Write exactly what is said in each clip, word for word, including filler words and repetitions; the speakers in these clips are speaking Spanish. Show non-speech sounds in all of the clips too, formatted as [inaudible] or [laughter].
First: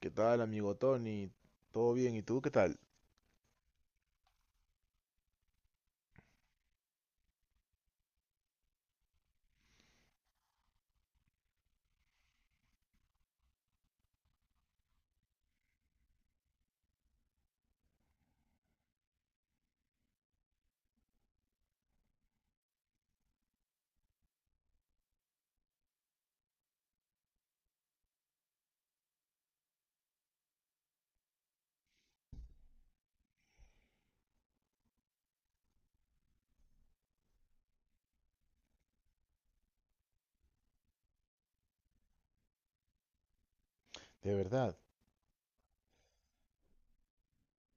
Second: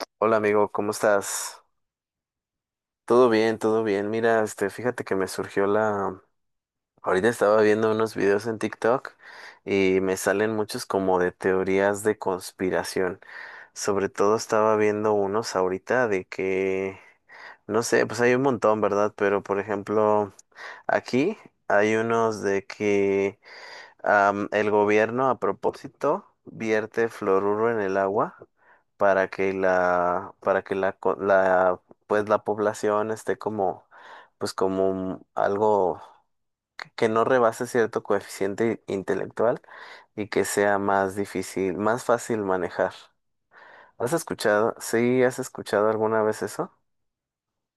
¿Qué Hola tal, amigo, amigo ¿cómo Tony? estás? ¿Todo bien? ¿Y tú qué tal? Todo bien, todo bien. Mira, este, fíjate que me surgió la... Ahorita estaba viendo unos videos en TikTok y me salen muchos como de teorías de conspiración. Sobre todo estaba viendo unos ahorita de que, no sé, pues hay un montón, ¿verdad? Pero por ejemplo, aquí hay unos de que Am, el gobierno, a propósito, vierte fluoruro en el agua para que la, para que la, co- la, pues la población esté como, pues como un- algo que que no rebase cierto coeficiente intelectual y que sea más difícil, más fácil manejar. ¿Has De escuchado? verdad, ¿Sí has escuchado alguna vez eso?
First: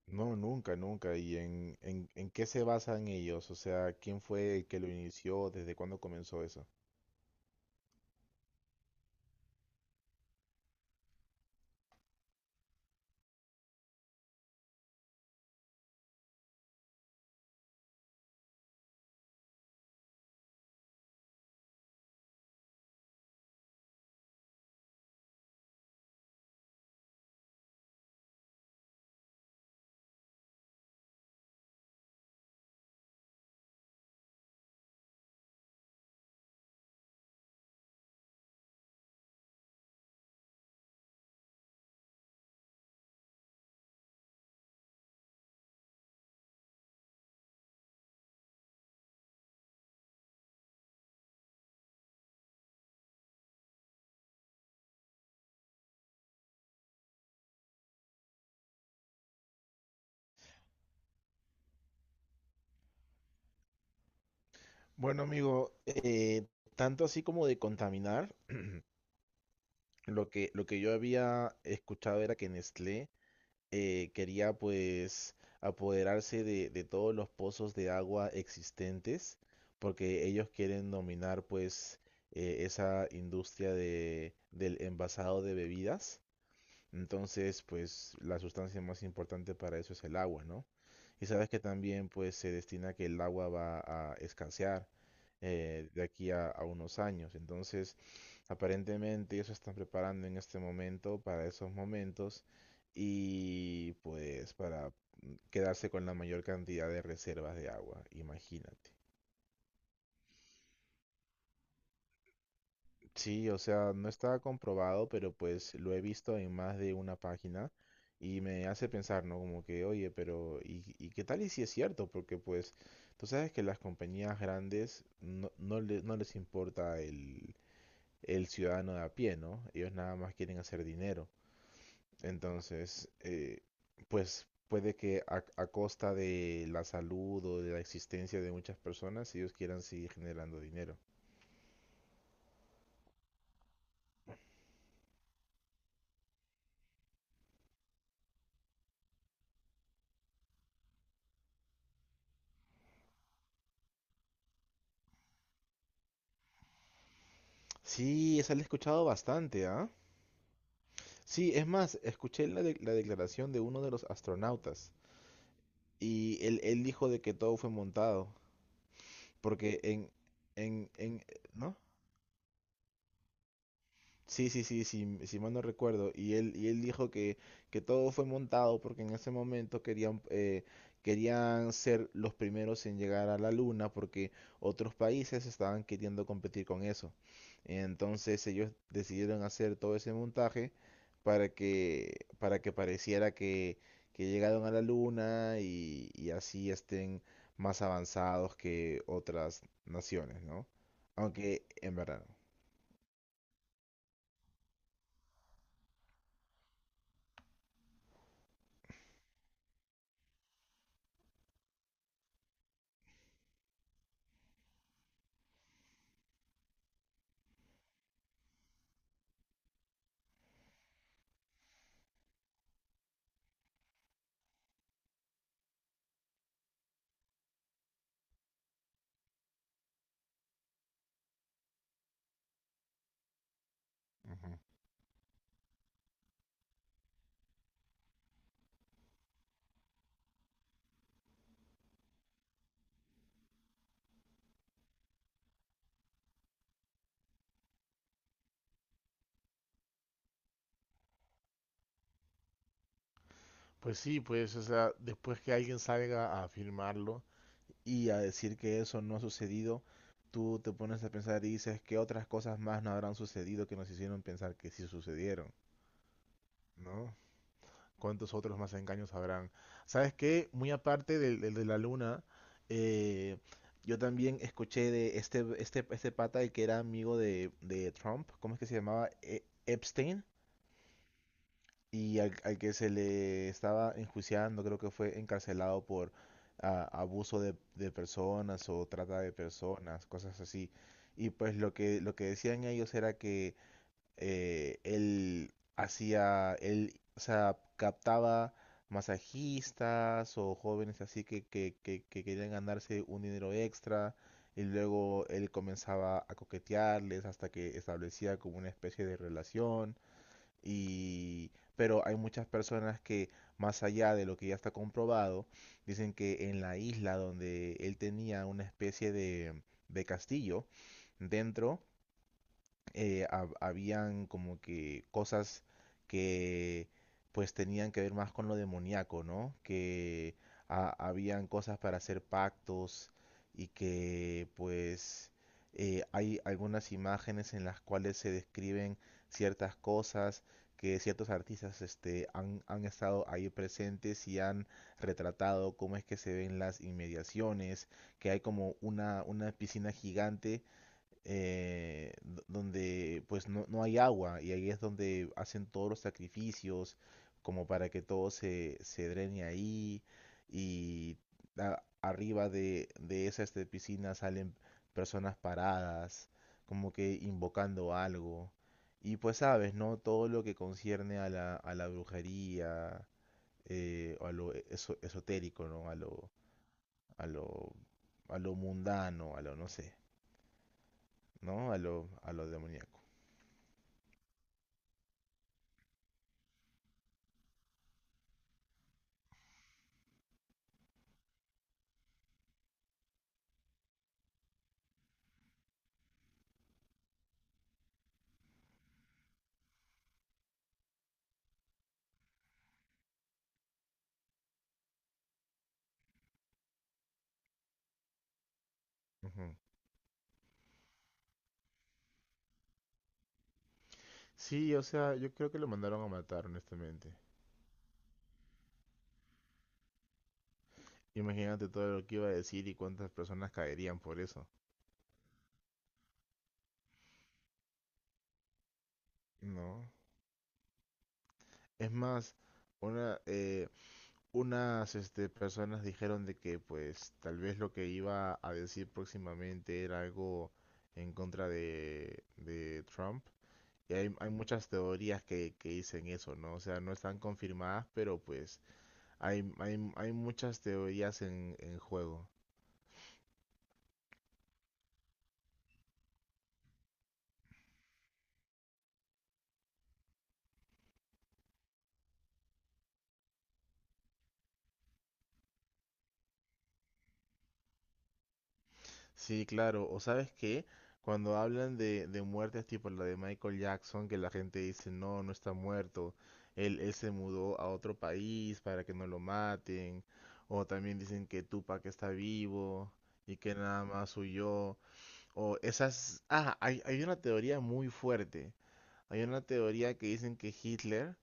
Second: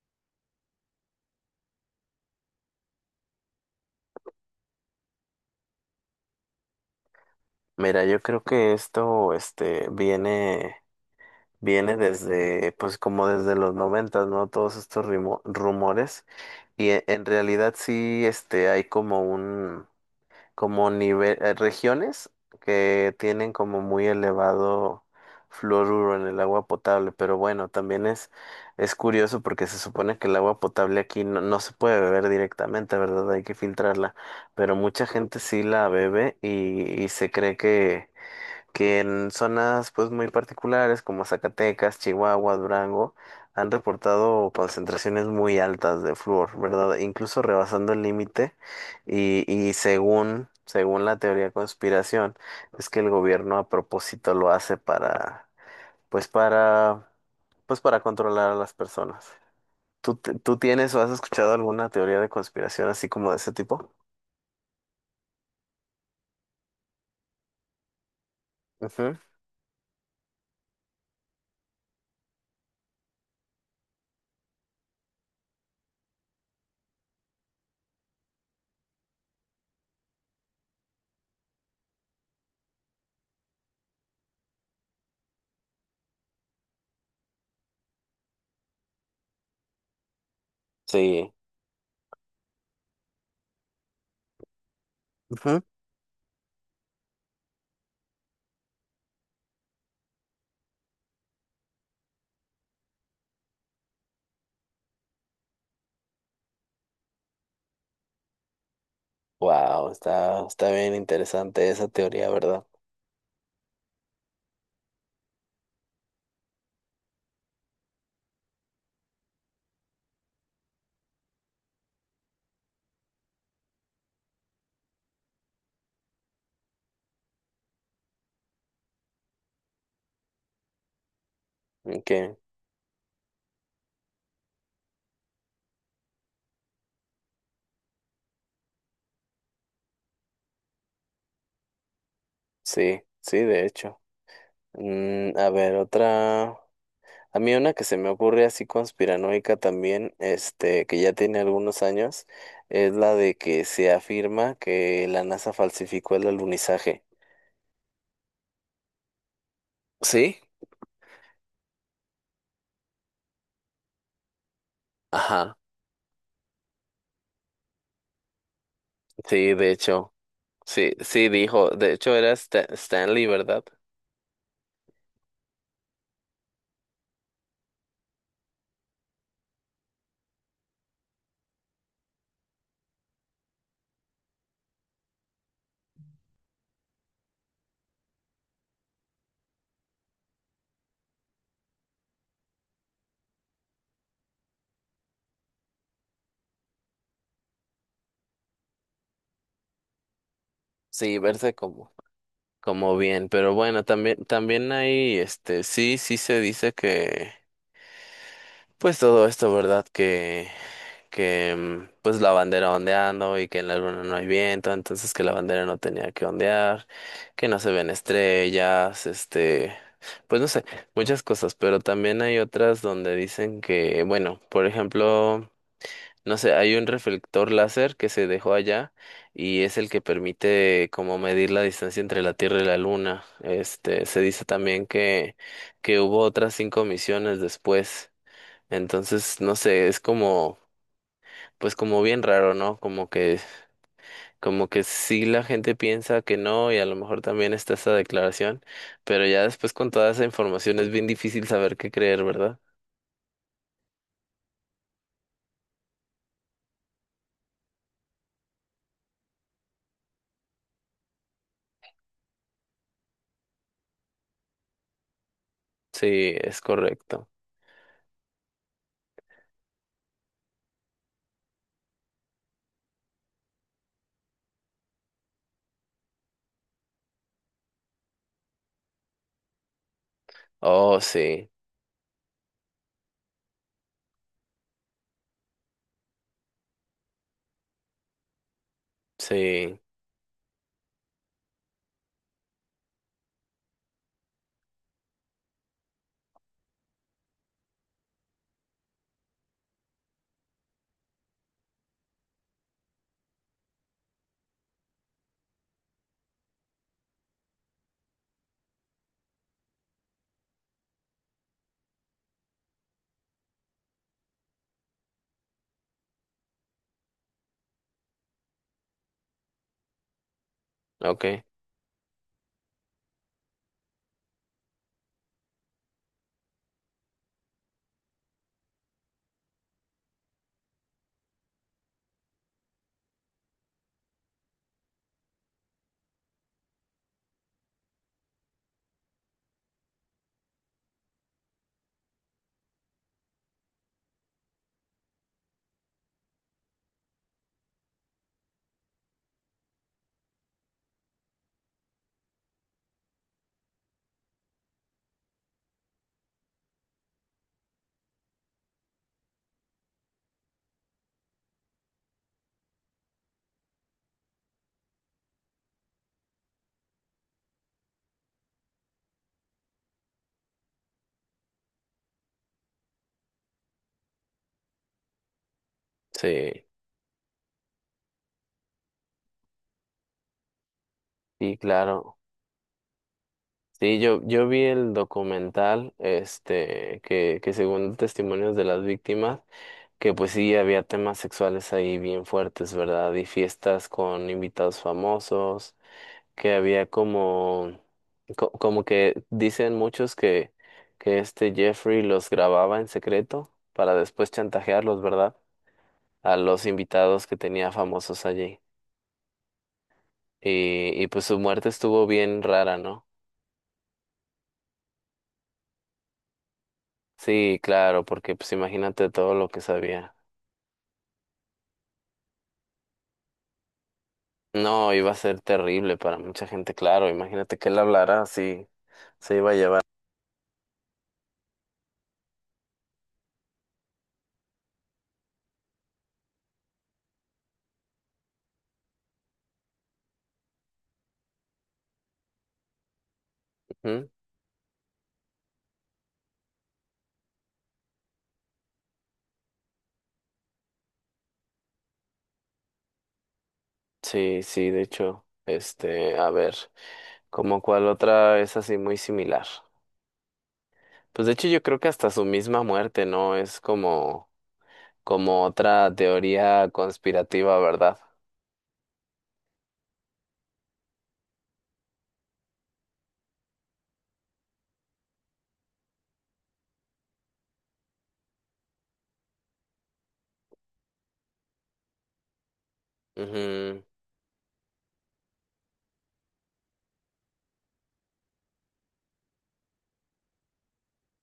no, nunca, nunca. ¿Y en, en, en qué se basan ellos? O sea, ¿quién fue el que lo inició? ¿Desde cuándo comenzó eso? Mira, yo creo que esto, este, viene, viene desde, pues como desde los noventas, ¿no? Todos estos rimo- rumores. Y e- en realidad sí, este, hay como un, como nivel, eh, regiones que tienen como muy elevado fluoruro en el agua potable, pero bueno, también es, es curioso porque se supone que el agua potable aquí no, no se puede beber directamente, ¿verdad? Hay que filtrarla, pero mucha gente sí la bebe y, y se cree que que en zonas pues muy particulares como Zacatecas, Chihuahua, Durango, han reportado concentraciones muy altas de flúor, ¿verdad? Incluso rebasando el límite y, y según, según la teoría de conspiración, es que el gobierno a propósito lo hace para, pues para, pues para controlar a las personas. ¿Tú, te- ¿tú tienes o has escuchado alguna teoría de conspiración así como de ese tipo? Bueno, amigo, eh, tanto así como de contaminar, Ujú. lo que, lo que yo había escuchado era que Nestlé eh, quería pues apoderarse de, de todos los pozos de agua existentes, porque ellos quieren dominar pues eh, esa industria de, del envasado de bebidas. Entonces, pues la sustancia más importante para eso es el agua, ¿no? Y Sí. sabes que también pues se destina que el agua va a escasear eh, de aquí a, a unos años. Entonces, aparentemente ellos se están preparando en este momento para esos momentos y pues para quedarse con la mayor cantidad de reservas de agua, imagínate. Wow, está, está bien interesante esa teoría, ¿verdad? Sí, o sea, no está comprobado, pero pues lo he visto en más de una página y me hace pensar, ¿no? Como que, oye, pero ¿y, y qué tal y si es cierto? Porque pues tú sabes que las compañías grandes no, no, le- no les importa el, el ciudadano de a pie, ¿no? Ellos nada más quieren hacer dinero. Que Entonces, eh, pues puede que a, a costa de la salud o de la existencia de muchas personas, ellos quieran seguir generando dinero. sí, sí, de hecho. Mm, a ver, otra. A mí una que se me ocurre así conspiranoica también, este, que ya tiene algunos años, es la de que se afirma que la N A S A falsificó el alunizaje. Sí, esa la he escuchado bastante, ¿ah? ¿Sí? Sí, es más, escuché la, de- la declaración de uno de los astronautas Ajá. y él, él dijo de que todo fue montado, Sí, de porque en, hecho. en, Sí, en, sí, dijo. ¿no? De hecho, era Stan- Stanley, ¿verdad? Sí, sí, sí, sí, si mal no recuerdo. Y él, y él dijo que, que todo fue montado porque en ese momento querían, eh, querían ser los primeros en llegar a la luna porque otros países estaban queriendo competir con eso. Entonces ellos decidieron hacer todo ese montaje para que, para que pareciera que, que llegaron a la luna y, y así estén más avanzados que otras naciones, ¿no? Sí, verse Aunque como, en verdad como bien. Pero bueno, también, también hay, este, sí, sí se dice que pues todo esto, ¿verdad? Que, que mm, pues la bandera ondeando y que en la luna no hay viento, entonces que la bandera no tenía que ondear, que no se ven estrellas, este, pues no sé, muchas cosas, pero también hay otras donde dicen que, bueno, por ejemplo, no sé, hay un reflector láser que se dejó allá y es el que permite como medir la distancia entre la Tierra y la Luna. Este, se dice no. también que, que hubo otras cinco misiones después. Entonces, no sé, es como, pues como bien raro, ¿no? Como que, como que sí la gente piensa que no y a lo mejor también está esa declaración, pero ya después con toda esa información es bien difícil saber qué creer, ¿verdad? Pues sí, pues, o sea, después que alguien salga a afirmarlo y a decir que eso no ha sucedido, tú te pones a pensar y dices que otras cosas más no habrán sucedido que nos hicieron pensar que sí sucedieron, Sí, es ¿no? correcto. ¿Cuántos otros más engaños habrán? ¿Sabes qué? Muy aparte del, del de la luna, eh, yo también escuché de este, este, este pata el que era amigo de, de Trump, ¿cómo es que se llamaba? E- Epstein. Oh, sí, Y al, al que se le estaba enjuiciando, creo que fue encarcelado por ah, abuso de, de personas o trata de sí, personas, cosas así. Y pues lo que, lo que decían ellos era que eh, él hacía, él, o sea, captaba masajistas o jóvenes así que, que, que, que querían ganarse un dinero extra y luego él comenzaba a coquetearles hasta que establecía como una especie de relación y, pero hay muchas personas que, más allá de lo que ya está comprobado, dicen que en la isla donde él tenía una especie de, de castillo okay, dentro, eh, hab- habían como que cosas que pues tenían que ver más con lo demoníaco, ¿no? Que ha- habían cosas para hacer pactos y que pues eh, hay algunas imágenes en las cuales se describen ciertas cosas que ciertos artistas este, han, han estado ahí presentes y han retratado cómo es que se ven las inmediaciones, que hay como una, una piscina gigante eh, do- donde pues no, no hay agua y ahí es donde hacen todos los sacrificios como para que todo se, se drene ahí y a- arriba de, de esa este, piscina salen personas paradas como que invocando algo y pues sabes, ¿no? Todo lo que concierne a la, a la brujería eh, o a lo e-, eso- esotérico, ¿no? A lo, sí, a lo, a lo mundano, a lo no sé, sí, ¿no? A lo, claro. A lo demoníaco. Sí, yo, yo vi el documental, este, que, que según testimonios de las víctimas, que pues sí, había temas sexuales ahí bien fuertes, ¿verdad? Y fiestas con invitados famosos, que había como, co- como que dicen muchos que, que este Jeffrey los grababa en secreto para después chantajearlos, ¿verdad? A los invitados que tenía famosos allí. Ujú. Y, y pues su muerte estuvo bien rara, ¿no? Sí, o sea, yo creo que lo mandaron a matar, honestamente. Sí, claro, porque pues imagínate todo lo que sabía. Imagínate todo lo que iba a decir y cuántas personas caerían por eso, No, iba a ser terrible para mucha gente, claro. Imagínate que él hablara así, se iba a llevar. ¿no? Es más, una, eh, unas este, personas dijeron de que pues tal vez lo que iba a decir próximamente era algo en contra de, de Trump. Y Ujú. hay, hay muchas teorías que, que dicen eso, ¿no? O sea, no están confirmadas, pero pues hay, hay, hay muchas teorías en, en juego. Sí, sí, de hecho, este, a ver, como cuál otra es así muy similar. Pues de hecho yo creo que hasta su misma muerte, ¿no? Es como, como otra teoría conspirativa, ¿verdad? Sí, claro. O sabes qué, cuando hablan de, de muertes tipo la de Michael Jackson, que la gente dice, no, no está muerto, él, él se mudó a otro país para que no lo maten, o también dicen que Tupac está vivo y que Ujú. nada más huyó, o esas... Ah, hay, hay una teoría muy fuerte, hay una teoría que dicen que Hitler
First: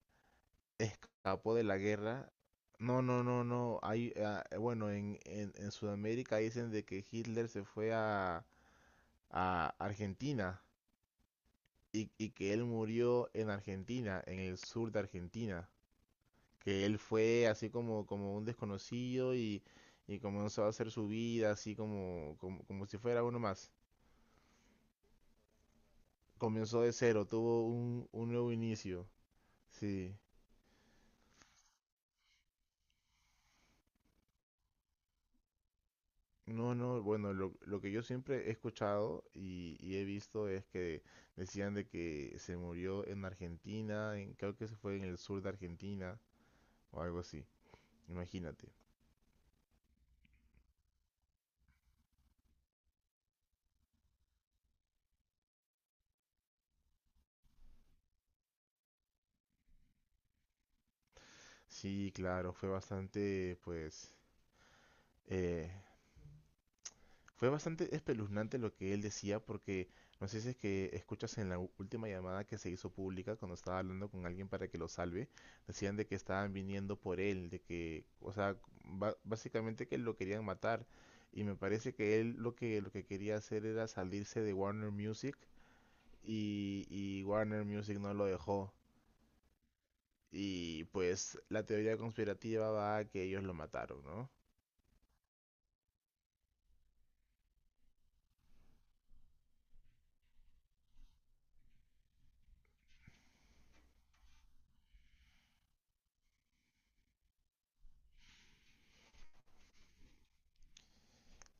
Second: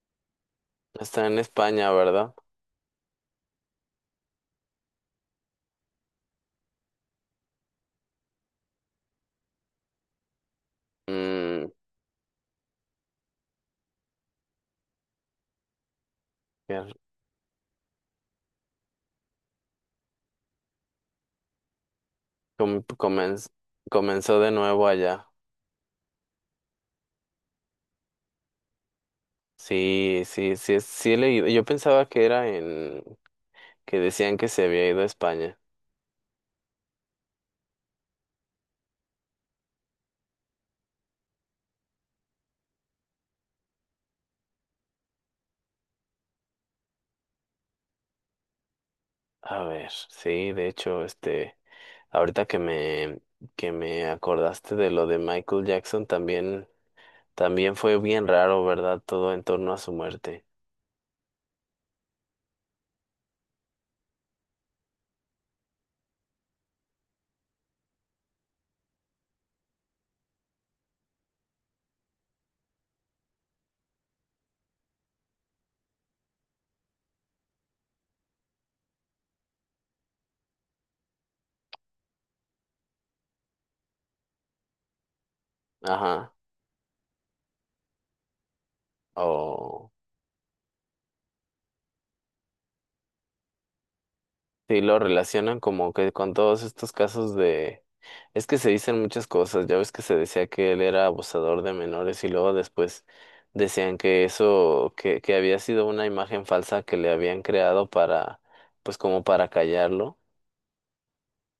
¿Está en escapó de la España, guerra. ¿verdad? No, no, no, no, hay, ah, bueno, en, en, en Sudamérica dicen de que Hitler se fue a a Argentina Mm, y, y que él murió en Argentina, en el sur de Argentina, que ya, él fue así como, como un desconocido y, y comenzó a hacer su vida así como, como, com- como si fuera uno comenz- más. comenzó de nuevo allá. Comenzó de cero, tuvo un, un nuevo inicio. Sí. Sí, sí, sí, es- sí he leído. Yo pensaba que era en, que decían que se había ido a España. No, no, bueno, lo, lo que yo siempre he escuchado y, y he visto es que decían de que se murió en Argentina, en, creo que se fue en el sur de Argentina o algo así, imagínate. A ver, sí, de hecho, este. Ahorita que me, que me acordaste de lo de Michael Jackson, también, también fue bien raro, ¿verdad? Todo en torno a su muerte. Sí, claro, fue bastante, pues, eh, fue bastante espeluznante lo que él decía porque no sé si es que escuchas en la u- última llamada que se hizo pública cuando estaba hablando con alguien para que lo salve, decían de que estaban viniendo por él, de que, o sea, ba- básicamente que lo querían matar y me parece que él lo que lo que quería hacer era salirse de Warner Music Ajá. y, y Warner Music no lo dejó O y pues la teoría conspirativa va a que ellos lo mataron, ¿no? sí, lo relacionan como que con todos estos casos de... Es que se dicen muchas cosas. Ya ves que se decía que él era abusador de menores y luego después decían que eso, que, que había sido una imagen falsa que le habían creado para, pues como para callarlo.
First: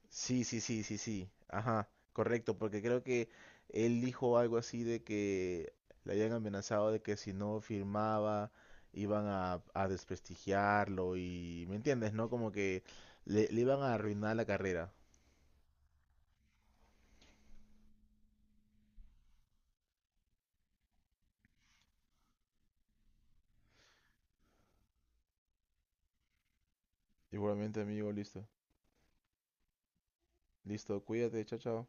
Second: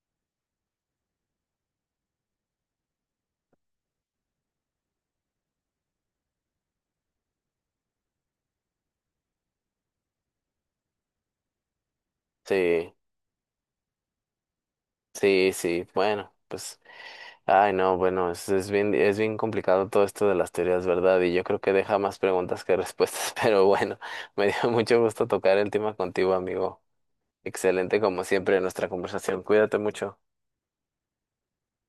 Sí, sí, sí, sí, sí. Ajá, correcto, porque creo que él dijo algo así de que le habían amenazado de que si no firmaba iban a, a desprestigiarlo y, ¿me entiendes? ¿No? Como que Sí, le, le iban a arruinar la carrera. sí, sí. Bueno, pues. Ay, no, bueno, es, es bien, es bien complicado todo esto de las teorías, ¿verdad? Y yo creo que deja más preguntas que respuestas, [laughs] pero bueno, me dio mucho gusto tocar el tema contigo, amigo. Igualmente, Excelente amigo, como listo. siempre nuestra conversación. Cuídate mucho. Listo, cuídate, chao, chao.